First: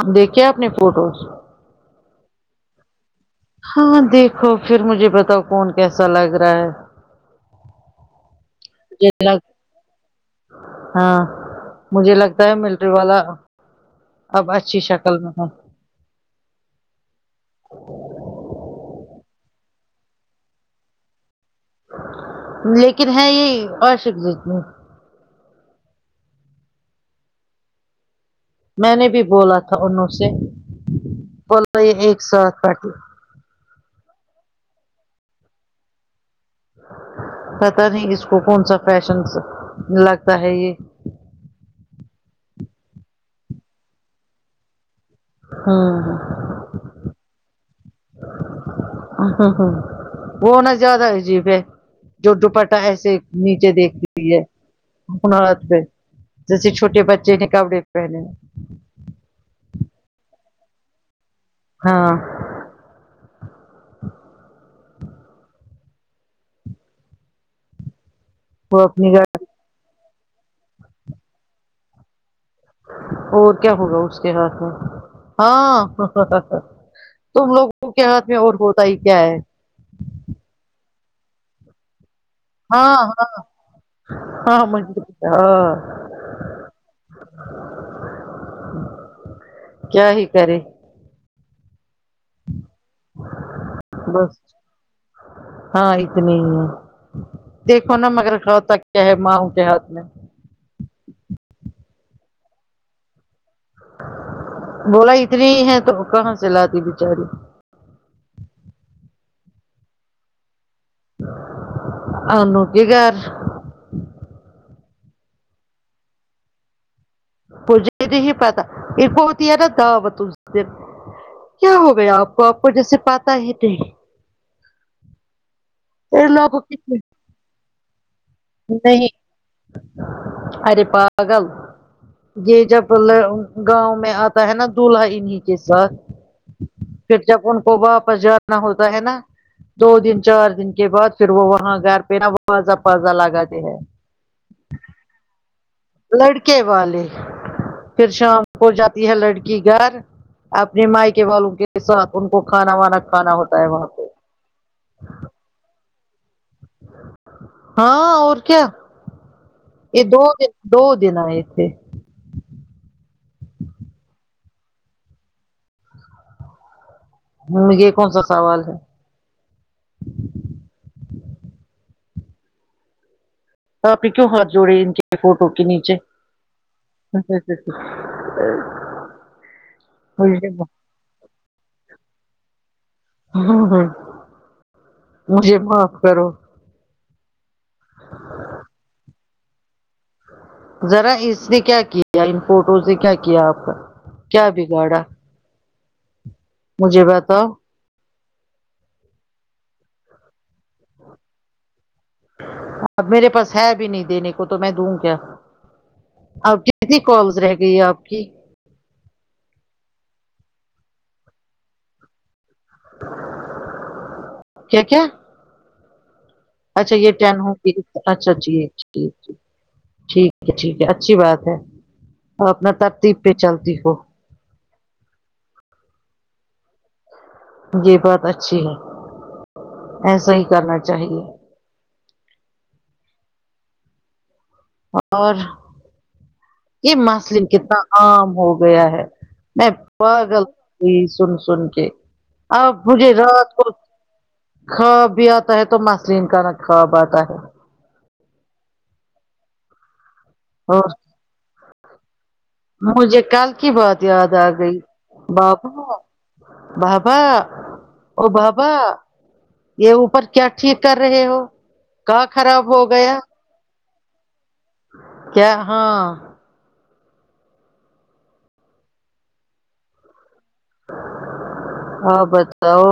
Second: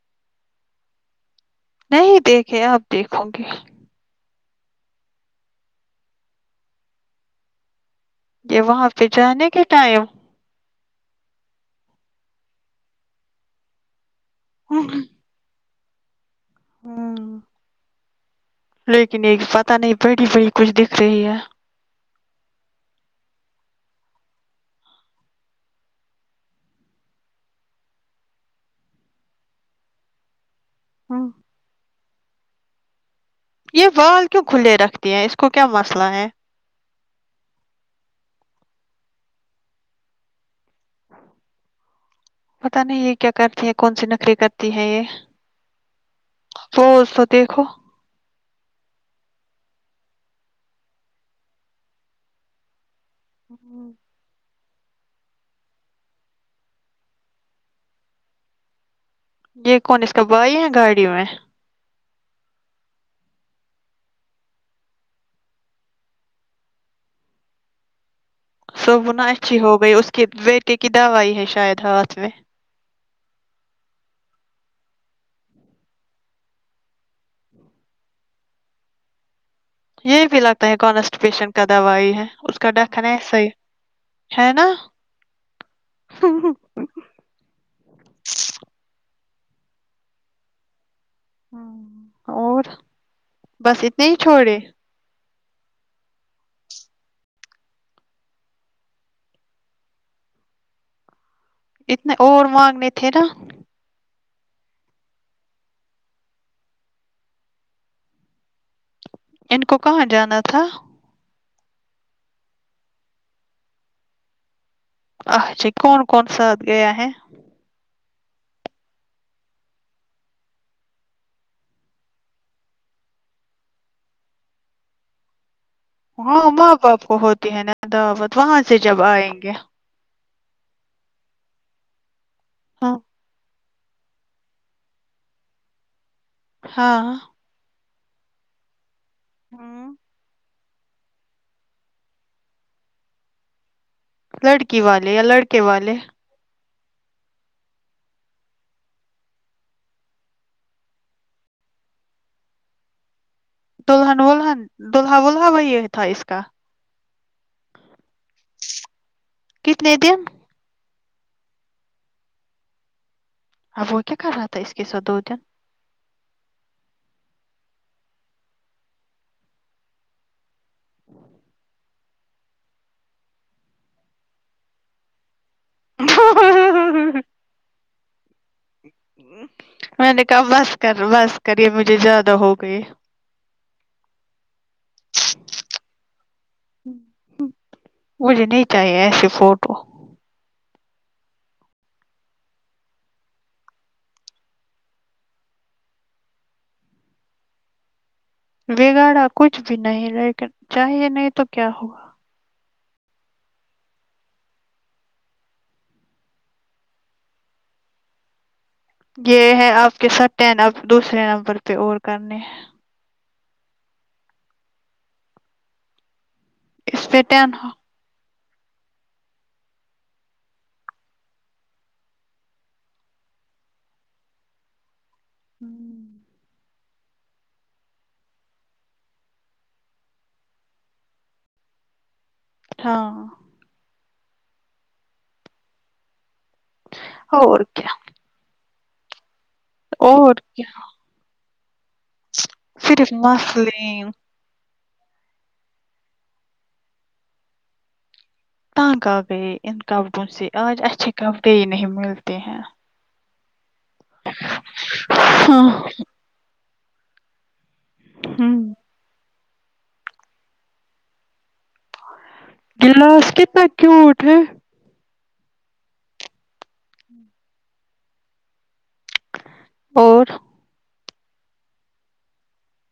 اب دیکھے اپنی فوٹوز نہیں دیکھے آپ دیکھونگی گے ہاں دیکھو پھر مجھے بتاؤ کون کیسا لگ رہا ہے یہ وہاں پہ مجھے لگ جانے کے ٹائم ہاں مجھے لگتا ہے ملٹری والا اب اچھی شکل میں ہاں ہوں لیکن ایک پتہ نہیں بڑی بڑی کچھ دکھ رہی ہے لیکن ہے یہ اور عشق زوکو میں نے بھی بولا تھا انوں سے ہوں بلا [unintelligible] ایک ساتھ تٹی یہ بال کیوں کھلے رکھتے ہیں اس کو کیا مسئلہ ہے پتہ نہیں اس کو کون سا فیشن سہ لگتا ہے یہ پتا نہیں یہ کیا کرتی ہے کون سے نکھرے کرتی ہے یہ پوز تو دیکھو ہوں ہ ہ وہ نہ زیادہ عجیب ہے جو دوپٹا ایسے نیچے دیکھتی ن [unintelligible] عت پہ جیسے چھوٹے بچے نے کپڑے پہنے ہیں یہ کون اس کا بھائی ہے گاڑی میں ہاں وہ تو اپنی مونا گاڑی اچھی ہو گئی اس کے بیٹے کی دوائی ہے شاید ہاتھ میں اور کیا ہوگا اس کے ہاتھ میں ہاں تم لوگوں کے ہاتھ میں اور ہوتا ہی کیا ہے یہ بھی لگتا ہے کوانسٹپیشن کا دوائی ہے اس کا ہاں ڈھکن ایسا ہاں ہی ہے ہاں نا ہاں کیا ہی کرے اور بس اتنے ہی بس چھوڑے ہاں اتنے ہی دیکھو نا مگر [unintelligible] ماؤ کے ہاتھ میں اتنے اور مانگنے تھے نا بولا اتنی ہی ہے تو کہاں سے لاتی بچاری ان کو کہاں جانا تھا آ نوکے گھر اچ جی کون کون ساتھ گیا ہے مجھے نہی پتا ایک کوتی ہے [unintelligible] کیا ہو گیا آپ کو آپ کو جیسے پاتا ہے تھے ان ہاں لوگوں ماں کی باپ کو ہوتی ہے [unintelligible] وہاں سے جب نہیں آئیں گے ارے پاگل یہ جب ہاں گاؤں میں آتا ہے نا دولہا انہیں کے ساتھ ہاں پھر جب ان کو واپس جاتا ہوتا ہے نا دو ہوں دن چار دن کے بعد پھر وہ وہاں گھر پہ نا وازا پازا لگ جاتی ہے لڑکی والے یا لڑکے والے لڑکے والے پھر شام ہو جاتی ہے لڑکی گھر اپنے مائ کے والوں کے ساتھ ان کو کھانا وانا کھانا ہوتا ہے وہاں پہ دلہن ولہن دلہا ولہا وہ یہ تھا اس کا ہاں اور کیا یہ دو دن دو دن آئے تھے اب وہ کیا کر رہا تھا اس کے ساتھ دو دن ہوں یہ کونسا سوال ہے آپ ہی کیوں ہاتھ جوڑے ان کے فوٹو کے نیچے [unintelligible] میں نے کہا مجھے بس کر بس کرے مجھے زیادہ ہو گئی ہ ہ مجھے معاف کرو مجھے نہیں چاہیے ایسے فوٹو ذرا اس نے کیا کیا ان فوٹو سے کیا کیا آپ کا کیا بگاڑا مجھے بتاؤ بگاڑا کچھ بھی نہیں لیکن چاہیے نہیں تو کیا ہوا میرے پاس ہے بھی نہیں دینے کو تو میں دوں کیا آپ کی کتنی کالس رہ گئی ہے آپ کی یہ ہے آپ کے سات ٹن اب دوسرے نمبر پہ اور کرنے کیا کیا اچھا اس یہ پہ ٹن ہو ٹین اچھا جی ج ج ٹھیک ہے ٹھیک ہے اچھی بات ہے اور اپنا ترتیب پہ چلتی ہو ہوں یہ بات اچھی ہے ایسا ہی کرنا چاہیے ہاں اور یہ مثل اور کتنا کیا عام ہو گیا ہے میں اور پگل کیا ہوئی سن سن کے آب مجھے صرف رات کو مسئلے خواب بھی آتا ہے تو مسلین کا ن خواب آتا ہے تانگ آ گئی ان کپڑوں سے آج اور اچھے کپڑے ہی نہیں ملتے ہیں مجھے کل کی بات یاد آ گئی ہاں بابو بابا و ہوں بابا یہ اوپر کیا ٹھیک کر رہے ہو کا خراب ہو گیا گلاس کتنا کیوٹ ہے کیا ہاں اور ہاں بتاؤ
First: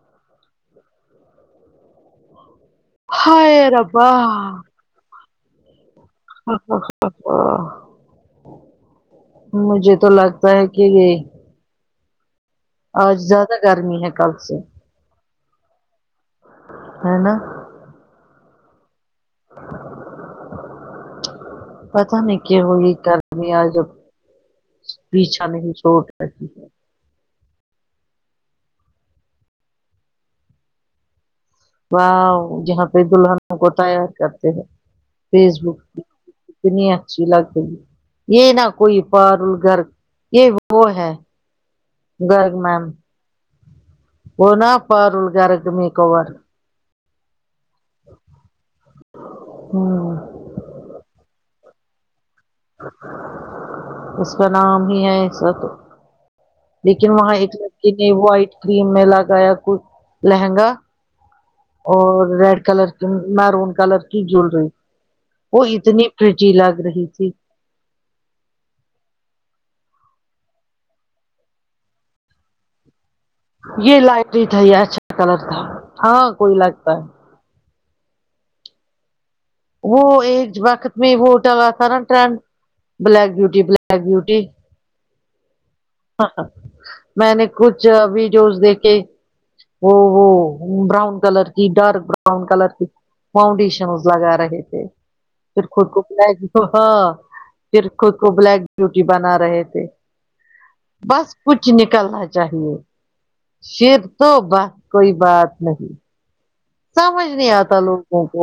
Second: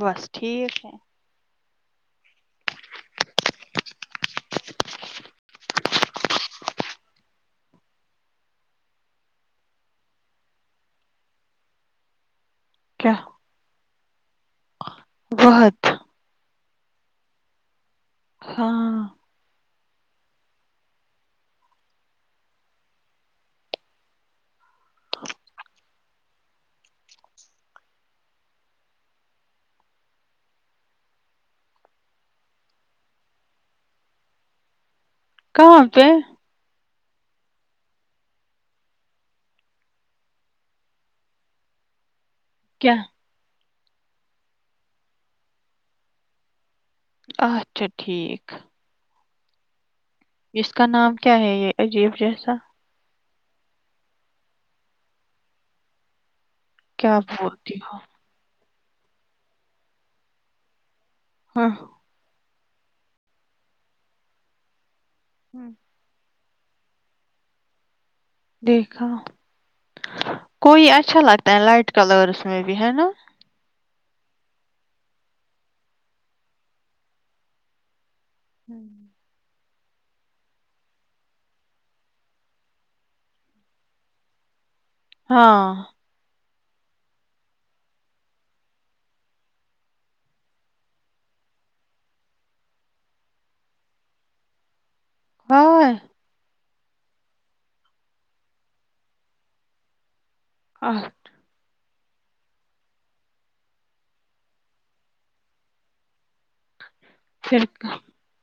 بس ٹھیک ہے ہائے ربا ابہ ابہ مجھے تو لگتا ہے کہ یہ کیا آج زیادہ گرمی ہے کل سے بہت ہے نہ ہاں پتا نہیں کیو ہوی گرمی آج پیچھا نہیں چھوڑ رہے ہے وو جہاں پہ دلہن کو تیار کرتے ہیں فیس بک کہاں پہ اتنی اچھی لگتی یہ نہ کوئی پارل گرگ یہ وہ ہے گرگ میں کیا وہ نہ پارول گرک میک اوور اچھا ٹھیک ہ اس کا نام کیا ہے یہ عجیب جیسا اس کا نام ہی ہے ایسا تو لیکن کیا وہاں ایک بولتی لڑکی ہو نے وائٹ کریم میں لگایا کچھ لہنگا ہاں اور ریڈ کلر کی میرون کلر کی جولری وہ اتنی پریٹی لگ رہی تھی دیکھا کوئی اچھا لگتا ہے لائٹ کلرس میں بھی ہے نا یہ لائٹ ہی تھا یہ اچھا کلر تھا ہاں کوئی لگتا ہے [inaudible] وہ ایک وقت میں وہٹل آ تھا نا trend black beauty black beauty ہاں میں نے کچھ ویڈیوز دیکھیں ہو ہو براؤن کلر کی ڈارک براؤن کلر کی فاؤنڈیشنز لگا رہے تھے پھر خود ہاں کو بلیک ہاں پھر خود کو بلیک بیوٹی بنا رہے تھے آہ، بس کچھ نکلنا چاہیے شر تو بس کوئی بات نہیں سمجھ نہیں پھر آتا لوگوں کو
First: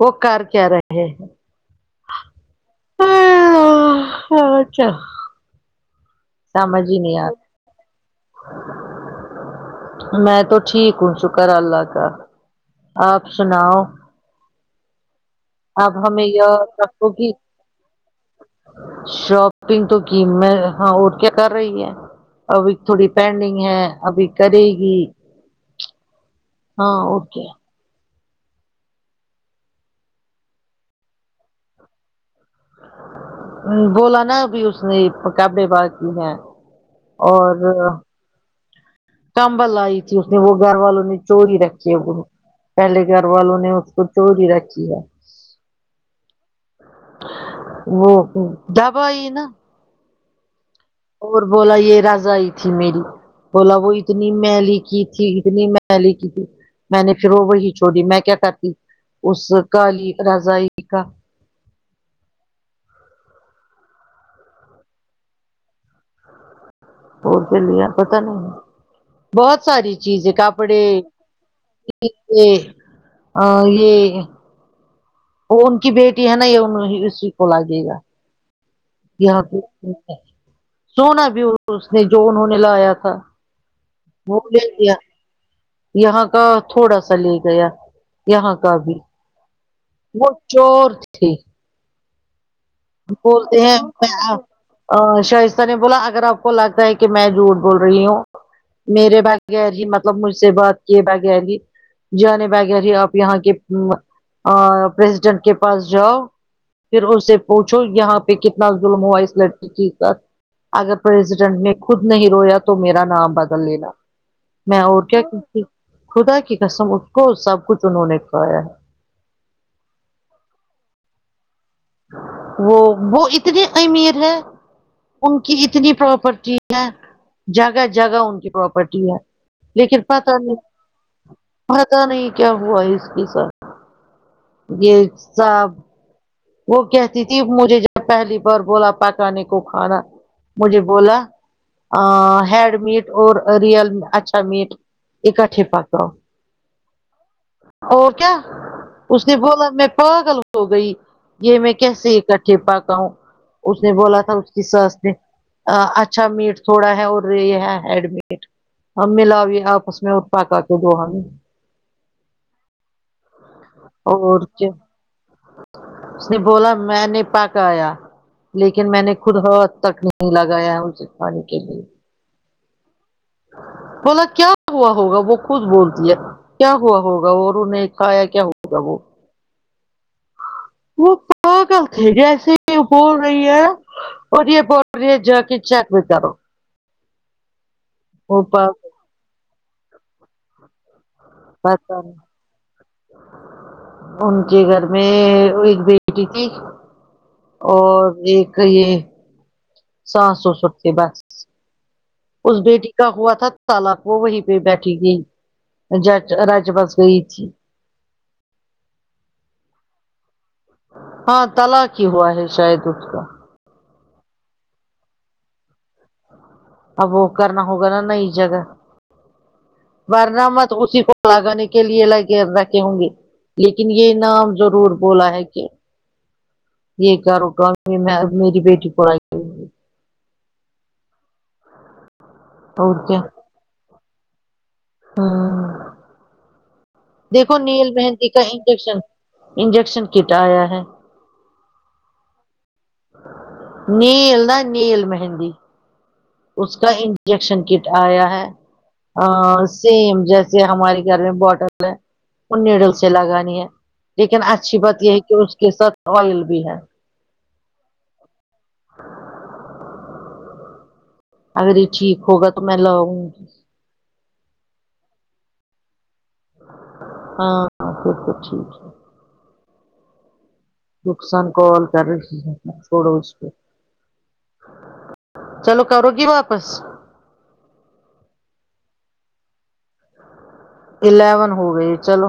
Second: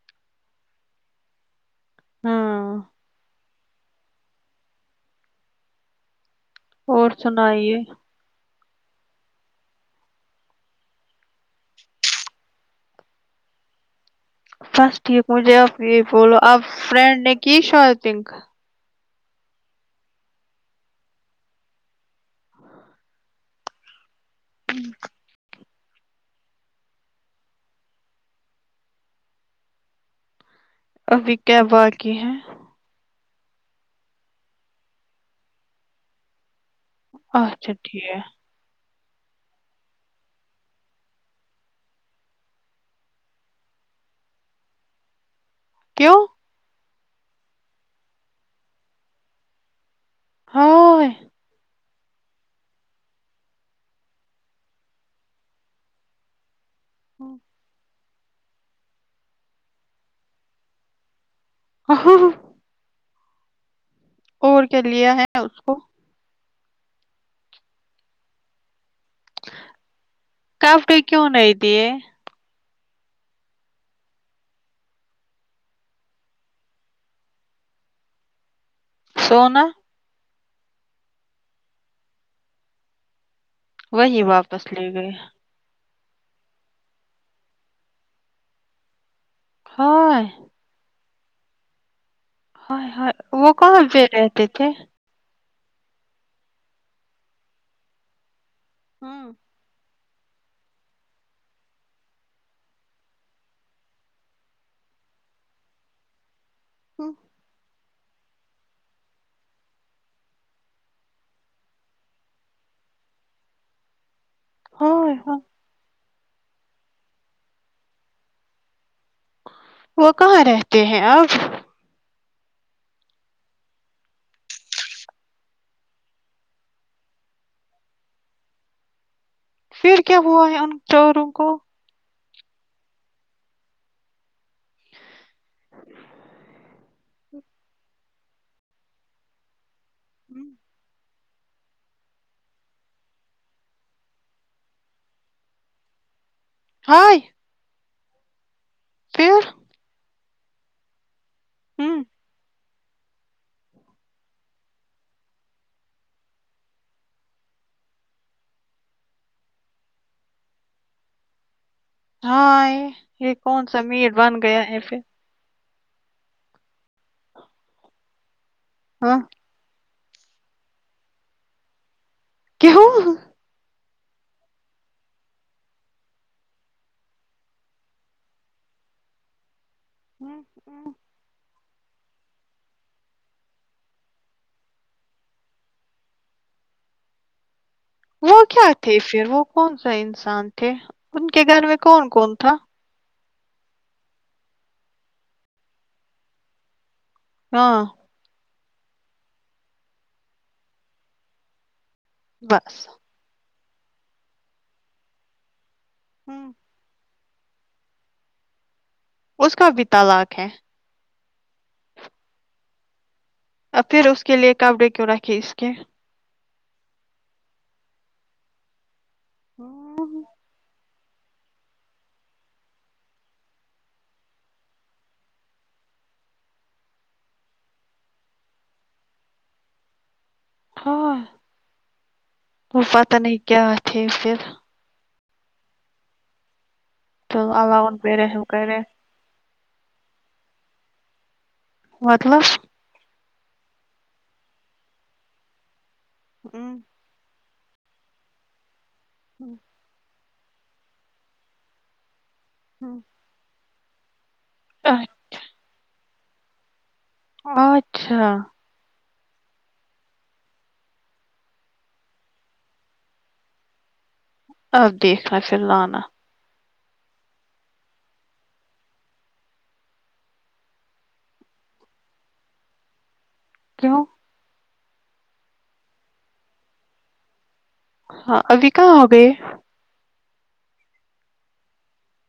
وہ کر کیا رہے ہیں ہاں اچھا سمجھ ہی نہیں آ آئیے [inaudible] میں تو ٹھیک ہوں شکر اللہ کا آپ سناؤ بس ٹھیک مجھے اپ اب یہ ہمیں بولو آپ یاد رکھو فرینڈ کہ نے کی شاپنگ شاپنگ تو قمت ہاں اور کیا کر رہی ہے ابھی تھوڑی پینڈنگ ہے ابھی کریے گی ہاں اوکے ابھی کیا باقی ہے بولا نا ابھی اس نے کبے باز کی ہیں اور اچھا ٹھیک ہے کمبل لائی تھی اس نے وہ گھر والوں نے چوری رکھی ہے وہ پہلے گھر والوں نے اس کو چوری رکھی ہے کیوں وہ ڈب آئی نا ہائے اور بولا یہ رضائی تھی میری بولا وہ اتنی میلی کی تھی اتنی ملی کی تھی میں نے پھر وہ وہی چھوڑی میں کیا کرتی اس کالی رضائی کا اور کیا لیا ہے اس کو ہو چلیا پتا نہیں بہت ساری چیزیں کپڑے کیوں نہیں دیے یہ ا یہ وہ ان کی بیٹی ہے نا یہ اسی کو لگے گا یہاں پ سونا سونا بھی اس نے جو انہوں نے لایا تھا وہی م بھی واپس لے دیا گئے یہاں کا تھوڑا سا لے گیا یہاں کا بھی ہائے وہ چور تھی ہائے ہائے وہ بولتے ہیں کہاں پہ رہتے تھے ا شائستہ نے بولا اگر آپ کو لگتا ہے کہ میں جھوٹ بول رہی ہوں میرے ہوں بھائی بغیر ہی مطلب مجھ سے بات کیے بغیر ہی جانے بغیر ہی آپ یہاں کے پریسیڈنٹ کے پاس جاؤ پھر ہوں، اس سے پوچھو یہاں پہ کتنا ظلم ہوا اس لڑکی کے ساتھ اگر پریزیڈنٹ نے خود نہیں رویا تو میرا نام بدل لینا میں اور ہائے کیا ہائے خدا کی قسم اس کو سب کچھ انہوں نے کھایا ہے وہ کہاں رہتے ہیں اب وہ وہ اتنی امیر ہے ان کی اتنی پراپرٹی ہے جگہ جگہ ان کی پراپرٹی ہے پھر لیکن کیا پتہ ہوا ہے نہیں ان چوروں کو پتاہ نہیں کیا ہوا اس کے ساتھ یہ ساب وہ کہتی تھی مجھے جب پہلی بار بولا پکانے کو کھانا ہم، مجھے بولا ہیڈ میٹ اور ریئل اچھا میٹ ایکاٹھے پکاؤ ہائے اور کیا اس نے پھر بولا میں پاگل ہو گئی یہ میں ہم کیسے اکٹھے پکاؤں اس نے بولا تھا اس کی ساس نے اچھا میٹ تھوڑا ہے اور یہ ہے ہیڈ میٹ ا ملا بھییے آپس میں اور پکا کے د ہمیں ہاں یہ یہ کون سا مییر بن اور گیا اسے اس نے بولا میں نے پاکا یا لیکن میں نے ہاں خود ہو ہات تک نہیں لگایا ہے اسے پانی کے لیے کیوں بولا کیا ہوا ہوگا وہ خود بولتی ہے کیا ہوا ہوگا اور انہیں کھایا کیا ہوگا وہ ہوں ا غلط ہے جیسے بول رہی ہے ارے باپ رے جاکے چیک بھی کرو وہ کیا تھے پھر وہ کون سا انسان تھے ان کے گھر میں پتا کون کون تھا ان کے گھر میں ایک بیٹی تھی ہاں اور ایک یہ ساتسو سوٹ کے بس اس بس بیٹی کا ہوا تھا تلاق وہ وہیں پہ بیٹھی تھی جج ہم، رج بس گئی تھی اس کا بھی طلاق ہے ہاں طلاق ہی ہوا ہے شاید اس کا اب پھر اس کے لیے کپڑے کیوں رکھے اس کے اب وہ کرنا ہوگا نا نئی جگہ [unintelligible] ورنہ مت اسی کو لگانے کے لیے لگ رکھے ہوں گے لیکن یہ نام ضرور بولا ہے کہ یہ کر رٹا میری بیٹی [unintelligible] ہاں وہ اور پتا نہیں کیا تھے پھر ہاں تو دیکھو اللہ نیل ان پہ مہیند کا رحم کرے انجیکشن انجیکشن کٹ آیا ہے مطلب نیل نا نیل مہندی اس ہم، کا ان جیکشن کٹ آیا ہے ہم، سیم جیسے ہمارے گھر میں بوٹل ہے وہ ہم نیوڈلس سے لگانی ہے لیکن اچھی بات یہ اچ- ہے کہ اس کے ساتھ آئل بھی ہے اچھا اگر یہ ٹھیک ہوگا تو میں لاؤں گی اب دیکھنا پھر لانا ہاں ٹھیک ہے نقصان کال کر چوڑو اس کیوں چلو کرو گی واپس ہاں ابھی کہاں ہوگے الیون ہو رہے چلو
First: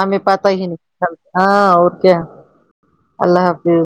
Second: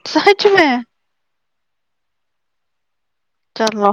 ہمیں سچ پتہ ہی میں نہیں چل ہاں اور کیا اللہ حافظ چلو